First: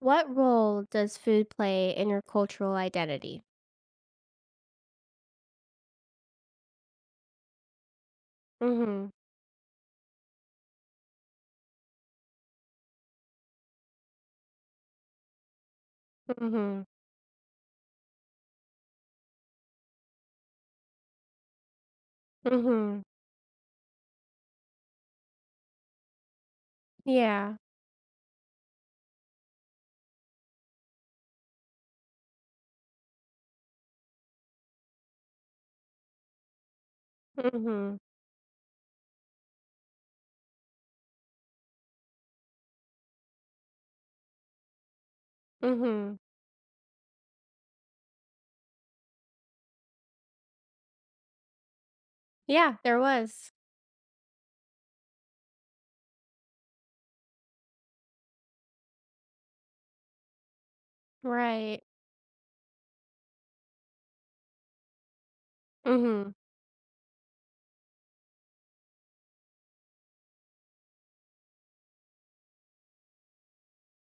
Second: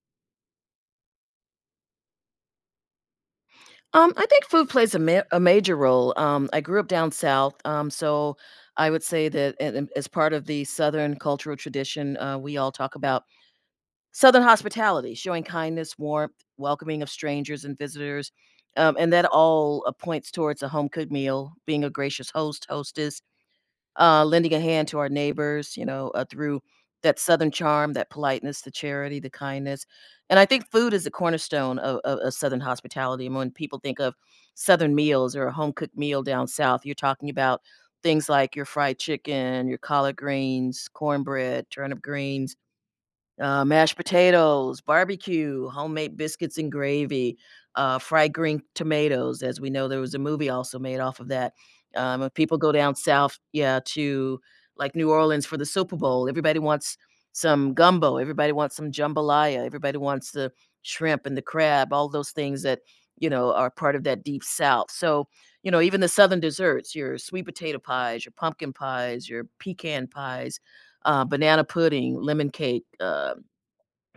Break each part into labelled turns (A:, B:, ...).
A: What role does food play in your cultural identity?
B: I think food plays a major role. I grew up down south, so I would
A: Mhm.
B: say that a and as part of the Southern cultural tradition, we all talk about Southern hospitality, showing kindness, warmth,
A: Mhm.
B: welcoming of strangers and visitors, and that all, points towards a home-cooked meal, being a gracious host,
A: Mhm.
B: hostess, lending a hand to our neighbors, you know, through that Southern
A: Yeah.
B: charm, that politeness, the charity, the kindness. And I think food is the cornerstone of Southern hospitality. And when people think of Southern meals or a home cooked meal down South, you're talking about
A: Mhm.
B: things like your fried chicken, your collard greens, cornbread, turnip greens, mashed potatoes, barbecue, homemade
A: Mhm.
B: biscuits and gravy, fried green tomatoes. As we know, there was a movie also made off of that. If people go
A: Yeah,
B: down
A: there
B: south,
A: was.
B: yeah, to like New Orleans for the Super Bowl, everybody wants some gumbo, everybody wants some jambalaya, everybody wants the shrimp and the
A: Right.
B: crab, all those things that you know are part of that deep south. So you know, even the
A: Mhm.
B: southern desserts, your sweet potato pies, your pumpkin pies, your pecan pies, banana pudding, lemon cake,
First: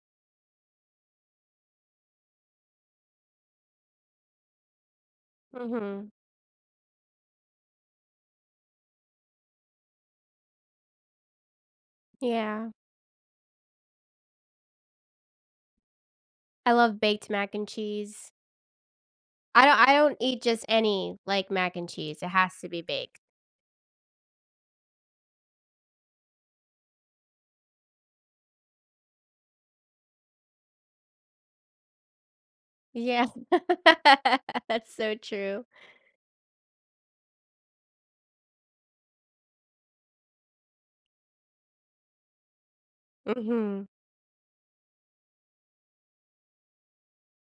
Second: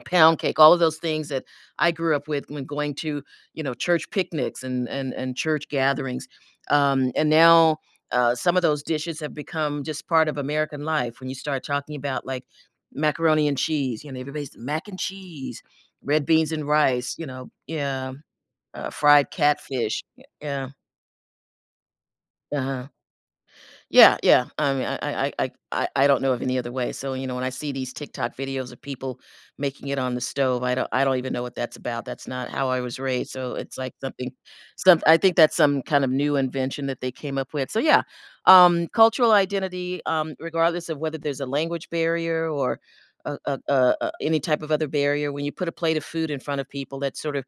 B: pound cake, all of those things that I grew up with when going to, you know, church picnics and church
A: Mhm.
B: gatherings. And now some of those dishes have become just part of American life. When you start talking about like
A: Yeah.
B: macaroni and cheese, you know, everybody's mac and cheese, red beans and
A: I love
B: rice, you
A: baked
B: know,
A: mac and
B: yeah,
A: cheese.
B: fried
A: I don't I
B: catfish,
A: don't eat just
B: yeah,
A: any, like, mac and cheese. It has to be
B: uh-huh.
A: baked.
B: Yeah, yeah. I mean, I don't know of any other way. So you know, when I see these TikTok videos of people making it on the stove, I don't even know what that's about. That's not how I was
A: Yeah.
B: raised. So it's like something,
A: That's
B: some.
A: so
B: I think that's
A: true.
B: some kind of new invention that they came up with. So yeah, cultural identity, regardless of whether there's a language barrier or
A: Mhm.
B: any type of other barrier, when you put a plate of food in front of people, that sort of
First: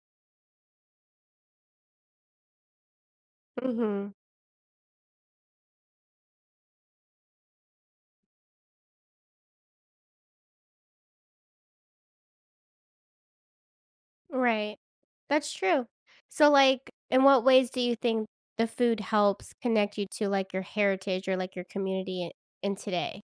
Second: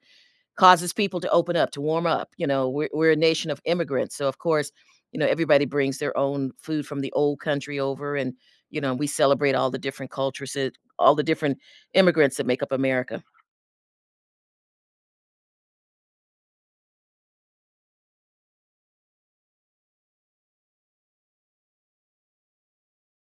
B: causes people to open up, to warm up. You know, we're a nation of
A: Mhm.
B: immigrants. So, of course, you know, everybody brings their own food from the old country over. And, you know, we celebrate all the different cultures, that- all the different immigrants that make up America.
A: Right. That's true. So, like, in what ways do you think the food helps connect you to, like, your heritage or, like, your community in today?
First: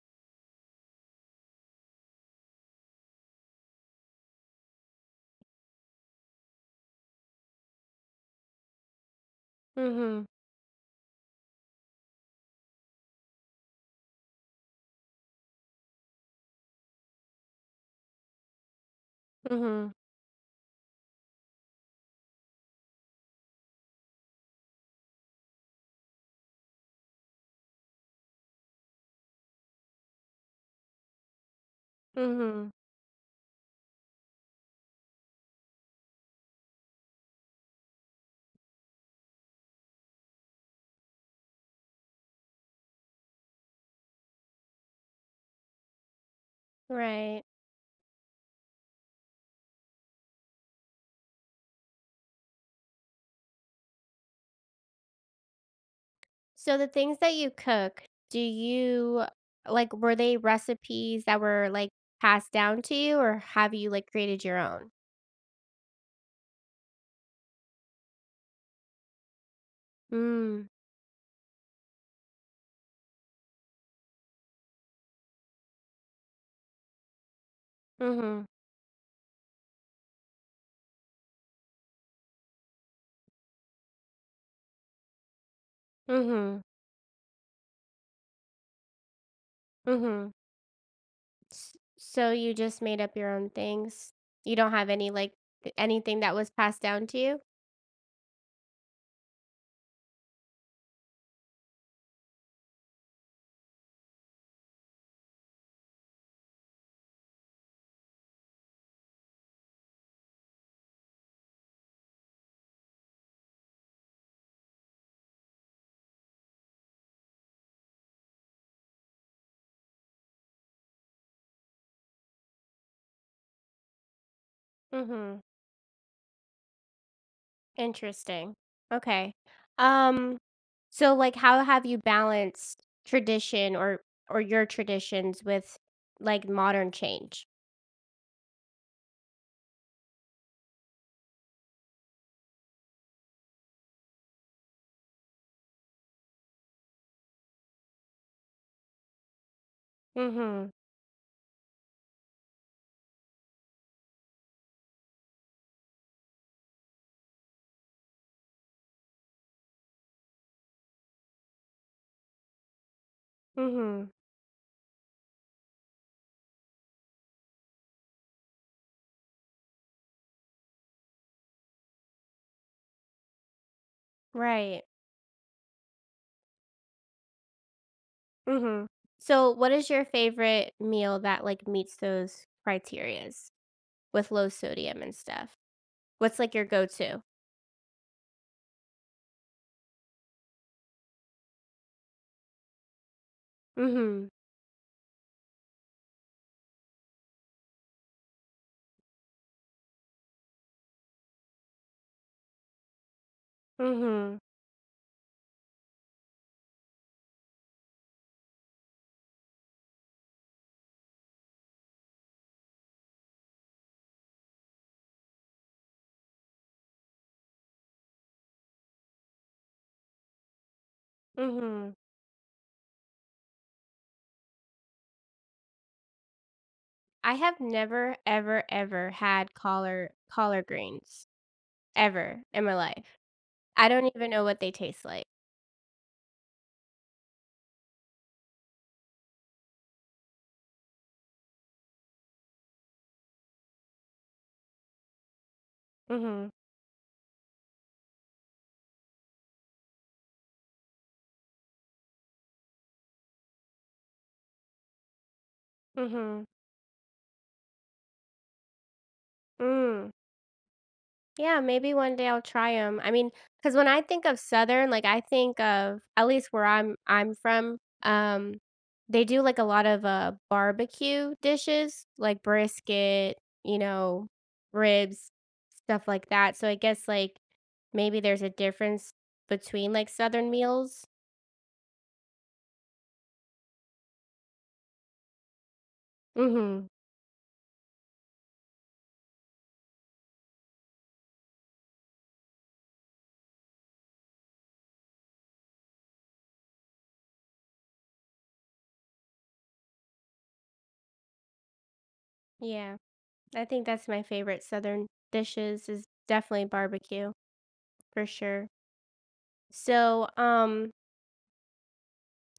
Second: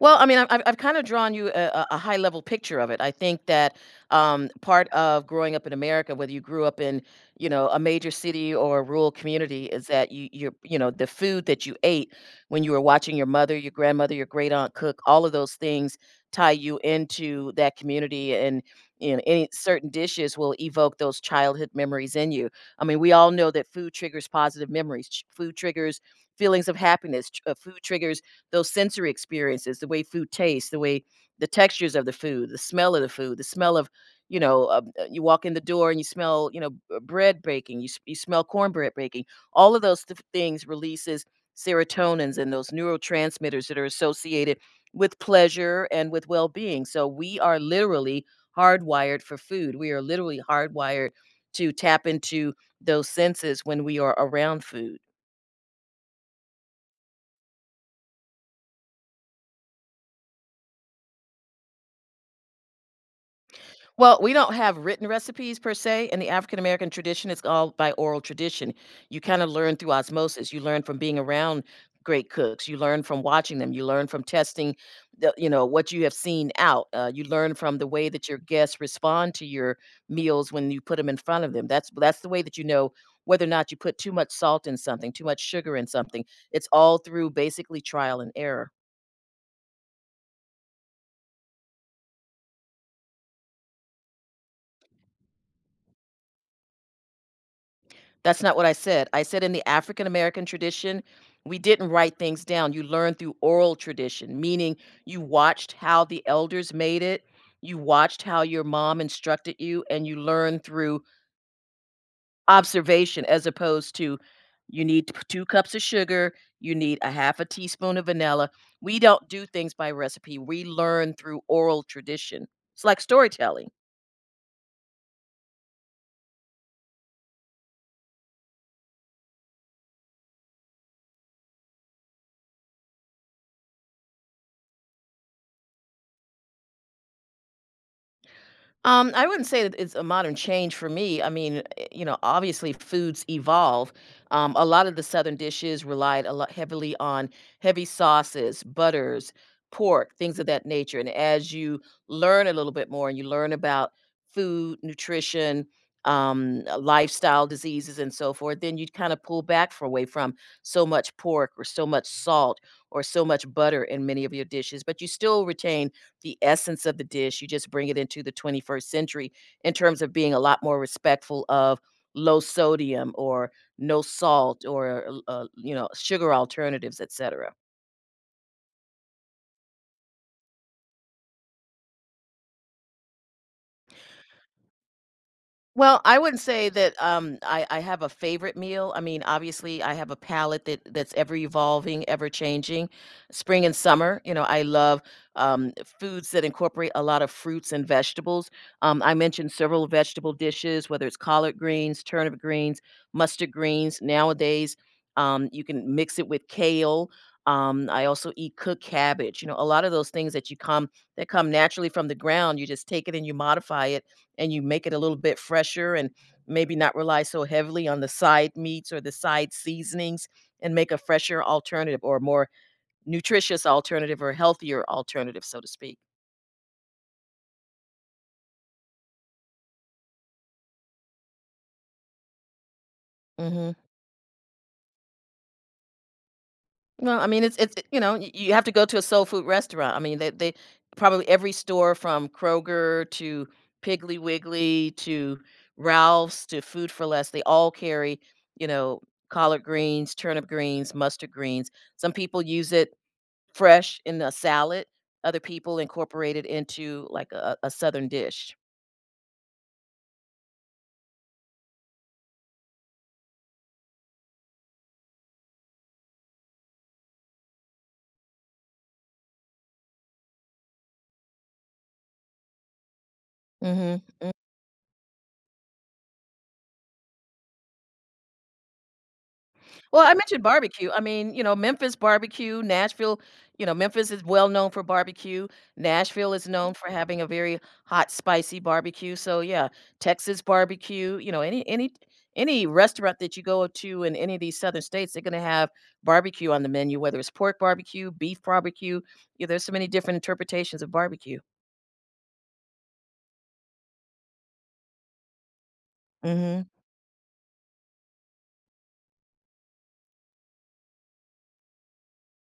B: Well, I mean, I've kind of drawn you a high level picture of it. I think that part of growing up in America, whether you grew up in you know a major city or a rural community, is that
A: Mhm.
B: you know the food that you ate when you were watching your mother, your grandmother, your great aunt cook. All of those things tie you into that community, and you know any certain
A: Mhm.
B: dishes will evoke those childhood memories in you. I mean, we all know that food triggers positive memories. Food triggers feelings of happiness. Food triggers those sensory experiences, the way food tastes, the way the textures of the food, the
A: Mhm.
B: smell of the food, the smell of, you know, you walk in the door and you smell, you know, bread baking, you smell cornbread baking. All of those things releases serotonins and those neurotransmitters that are associated with pleasure and with well-being. So we
A: Right.
B: are literally hardwired for food. We are literally hardwired to tap into those senses when we are around food.
A: So the things that you cook, do you, like, were they recipes that were, like, passed down to you, or have you, like,
B: Well, we
A: created
B: don't
A: your
B: have
A: own?
B: written recipes per se. In the African American tradition, it's all by oral tradition. You kind of learn through osmosis. You
A: Mm.
B: learn from being around great cooks. You learn from watching them. You learn from you know, what you have seen out. You learn from the way that your
A: Mhm.
B: guests respond to your meals when you put them in front of them. That's the way that you know whether or not you put too much salt in something, too much sugar in something.
A: Mhm.
B: It's all through basically trial and error.
A: Mhm. So you just made up your own things? You don't have any like anything that was passed down to you?
B: That's not what I said. I said in the African American tradition, we didn't write things down. You learn through oral tradition, meaning you watched how the elders made it, you watched how your mom instructed you, and you learn through observation as opposed to two cups of sugar, you need a half a teaspoon of vanilla. We don't do things by recipe. We learn through oral tradition. It's like storytelling.
A: Mhm. Interesting. Okay. Um, so, like, how have you balanced tradition or your traditions with, like, modern change?
B: I wouldn't say that it's a modern change for me. I mean, you know, obviously foods evolve. A lot of the Southern dishes relied a lot heavily on heavy sauces, butters, pork, things of that
A: Mhm.
B: nature. And as you learn a little bit more and you learn about food, nutrition, lifestyle diseases, and so forth, then you kind of pull back for away from so much pork or so much salt or so much butter in
A: Mhm.
B: many of your dishes, but you still retain the essence of the dish. You just bring it into the 21st century in terms of being a lot more respectful of low sodium or no salt
A: Right.
B: or you know sugar alternatives, etc.
A: Mhm. So what is your favorite meal that, like, meets those criterias with low sodium and stuff?
B: Well, I
A: What's,
B: wouldn't
A: like, your
B: say that,
A: go-to?
B: I have a favorite meal. I mean, obviously, I have a palate that that's ever evolving, ever changing. Spring and summer,
A: Mhm.
B: you know, I love, um, foods that incorporate a lot of fruits and vegetables. I mentioned several vegetable dishes, whether it's collard greens, turnip greens, mustard greens.
A: Mhm.
B: Nowadays, you can mix it with kale. I also eat cooked cabbage. You know, a lot of those things that you come that come naturally from the ground, you just take it and you modify it and you make it a little bit fresher and maybe not rely so heavily on the side meats or the side seasonings and make a fresher
A: Mhm.
B: alternative or more nutritious alternative or healthier alternative, so to speak.
A: I have never ever ever had collard greens ever in my life.
B: Mhm.
A: I don't even know what they taste like.
B: No, I mean, it's you know, y you have to go to a soul food restaurant. I mean, they probably every store from Kroger to Piggly Wiggly to Ralph's
A: Mhm,
B: to Food for Less, they all carry, you know, collard greens, turnip greens, mustard greens. Some people use it fresh in a salad, other people incorporate
A: mhm,
B: it into, like, a southern dish.
A: mm. Yeah, maybe one day I'll try 'em. I will try them. I mean, because when I think of Southern, like, I think of, at least where I'm from, they do, like, a lot of, barbecue dishes, like brisket, you
B: Mhm,
A: know,
B: mm.
A: ribs, stuff like that. So I guess, like, maybe there's a difference between,
B: Well,
A: like,
B: I mentioned
A: Southern
B: barbecue, I
A: meals?
B: mean, you know, Memphis barbecue, Nashville you know, Memphis is well known for barbecue, Nashville is known
A: Mhm,
B: for having a very hot, spicy barbecue, so, yeah, Texas barbecue, you know, any restaurant that you go to in any of these southern states, they're gonna have barbecue on the menu, whether it's pork barbecue, beef barbecue, yeah, there's so many different interpretations of barbecue.
A: yeah. I think that's my favorite Southern dishes is definitely
B: Mhm.
A: barbecue, for sure. So,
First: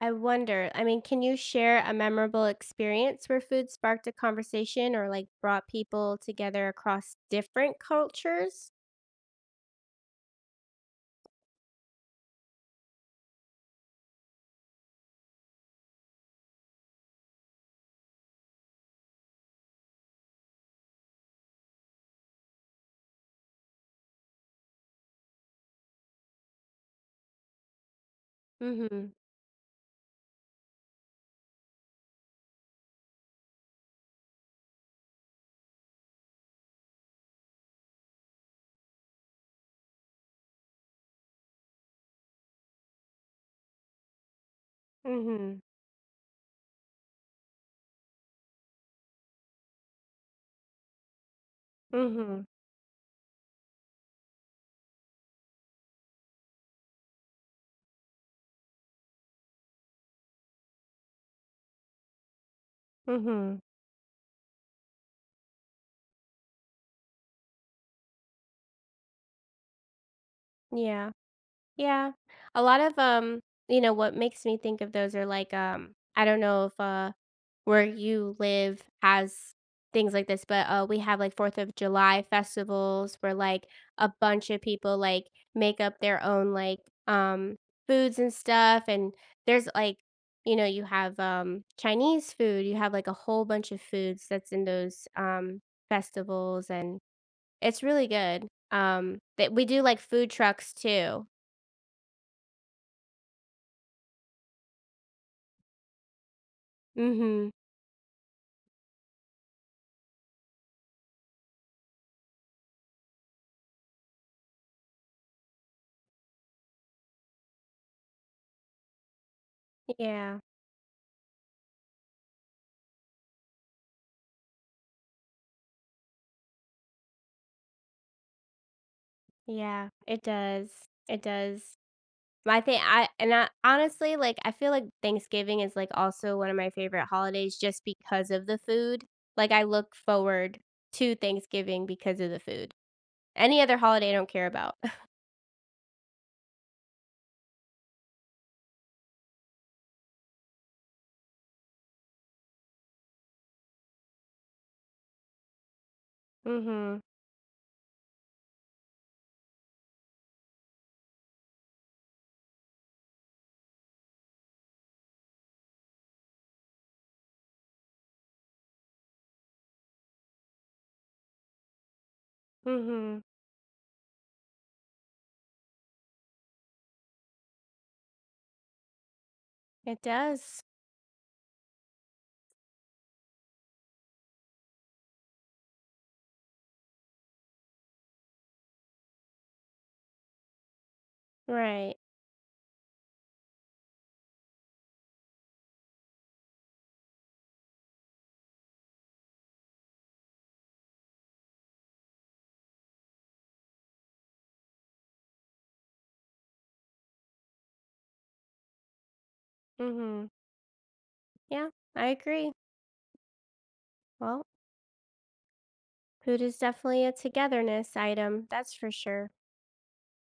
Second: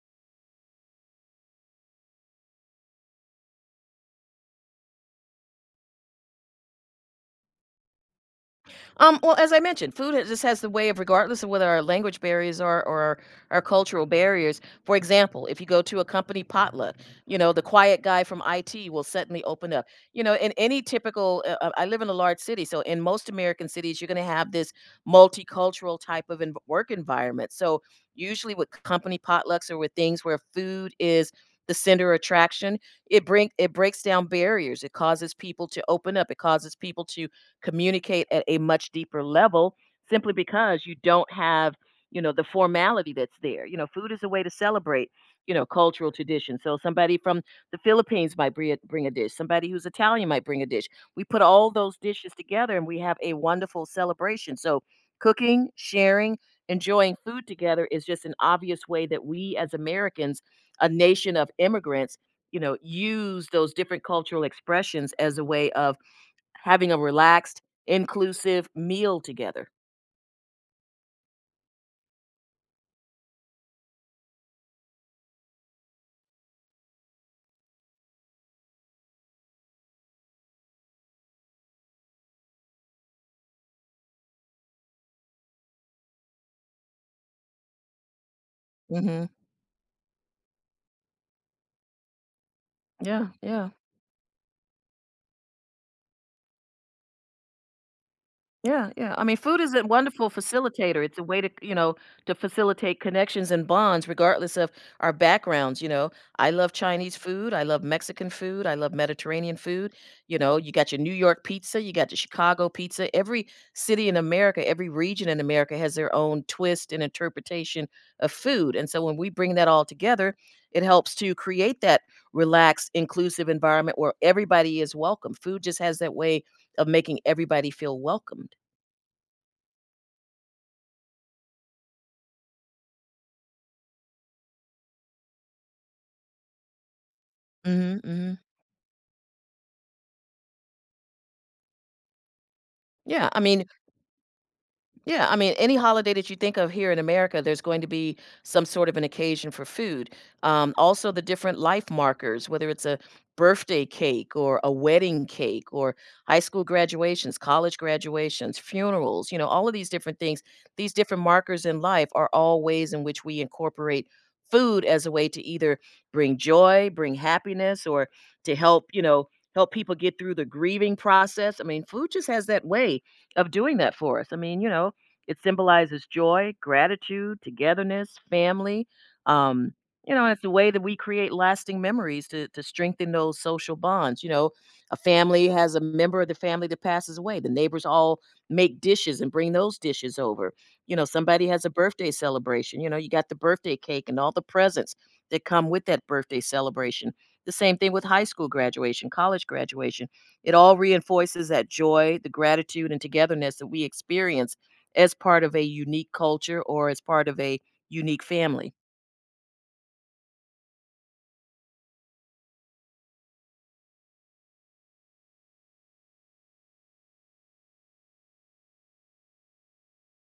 A: I wonder, I mean, can you share a memorable experience where food sparked a conversation or, like, brought people together across different cultures?
B: Well, as I mentioned, just has the way of, regardless of whether our language barriers are or our cultural barriers. For example, if you go to a company potluck, you know the quiet guy from IT will suddenly open up. You know, in any typical, I live in a large city, so in most American cities, you're going to have this multicultural type of work environment. So usually, with
A: Mhm.
B: company potlucks or with things where food is the center of attraction, it breaks down barriers. It causes people to open up. It causes people to communicate at a much deeper level simply because you don't have you know the formality that's there. You know food is a way to celebrate you
A: Mhm.
B: know cultural tradition, so somebody from the philippines might bring a dish, somebody who's italian might bring a dish. We put all those dishes
A: Mhm.
B: together and we have a wonderful celebration. So cooking, sharing, enjoying food together is just an obvious way that we as americans, a nation of immigrants, you know use
A: Mhm.
B: those different cultural expressions as a way of having a relaxed, inclusive meal together.
A: Yeah. Yeah. A lot of you know, what makes me think of those are like I don't know if where you live has things like this, but, we have, like, 4th of July festivals where, like, a bunch of people, like, make up their own, like, um, foods and stuff. And
B: Mhm.
A: there's, like, you know, you have, Chinese food. You have, like, a
B: Yeah,
A: whole
B: yeah.
A: bunch of foods that's in those, festivals, and it's really good.
B: Yeah, yeah. I mean,
A: That
B: food
A: we
B: is
A: do,
B: a
A: like, food
B: wonderful
A: trucks
B: facilitator. It's a
A: too.
B: way to, you know, to facilitate connections and bonds regardless of our backgrounds, you know. I love Chinese
A: Mhm.
B: food, I love Mexican food, I love Mediterranean food. You know, you got your New York pizza, you got your Chicago pizza. Every city in America, every region in America has their own twist and interpretation of food. And so when we bring that all together,
A: Yeah.
B: it helps to create that relaxed, inclusive environment where everybody is welcome. Food just has that way of making everybody feel welcomed.
A: Yeah. It does. It does. My thing, I— and I honestly, like, I feel like Thanksgiving is, like, also one of my favorite holidays just
B: Mhm,
A: because
B: mhm.
A: of the food. Like, I look forward to Thanksgiving because of the food.
B: Yeah, I
A: Any
B: mean,
A: other holiday I don't care about.
B: yeah, I mean, any holiday that you think of here in America, there's going to be some sort of an occasion for food. Also, the different life markers, whether it's a birthday cake or a wedding cake or high school
A: Mhm,
B: graduations, college graduations, funerals, you know, all of these different things, these different markers in life are all ways in which we incorporate food as a way to either bring joy, bring happiness, or to help, you know, help people get through the grieving process. I mean, food just has that way
A: mhm.
B: of doing that for us. I mean, you know, it symbolizes joy, gratitude, togetherness, family. Um,
A: It
B: you know, it's a
A: does.
B: way that we create lasting memories to strengthen those social bonds. You know, a family has a member of the family that passes away. The neighbors all make dishes and bring those dishes over. You know, somebody has a
A: Right.
B: birthday celebration. You know, you got the birthday cake and all the presents that come with that birthday celebration. The same thing with high school graduation, college graduation. It all reinforces that joy, the gratitude, and togetherness that we experience as part of a unique culture or as part of a unique family.
A: Mhm. Yeah, I agree. Well, food is definitely a togetherness item, that's for sure.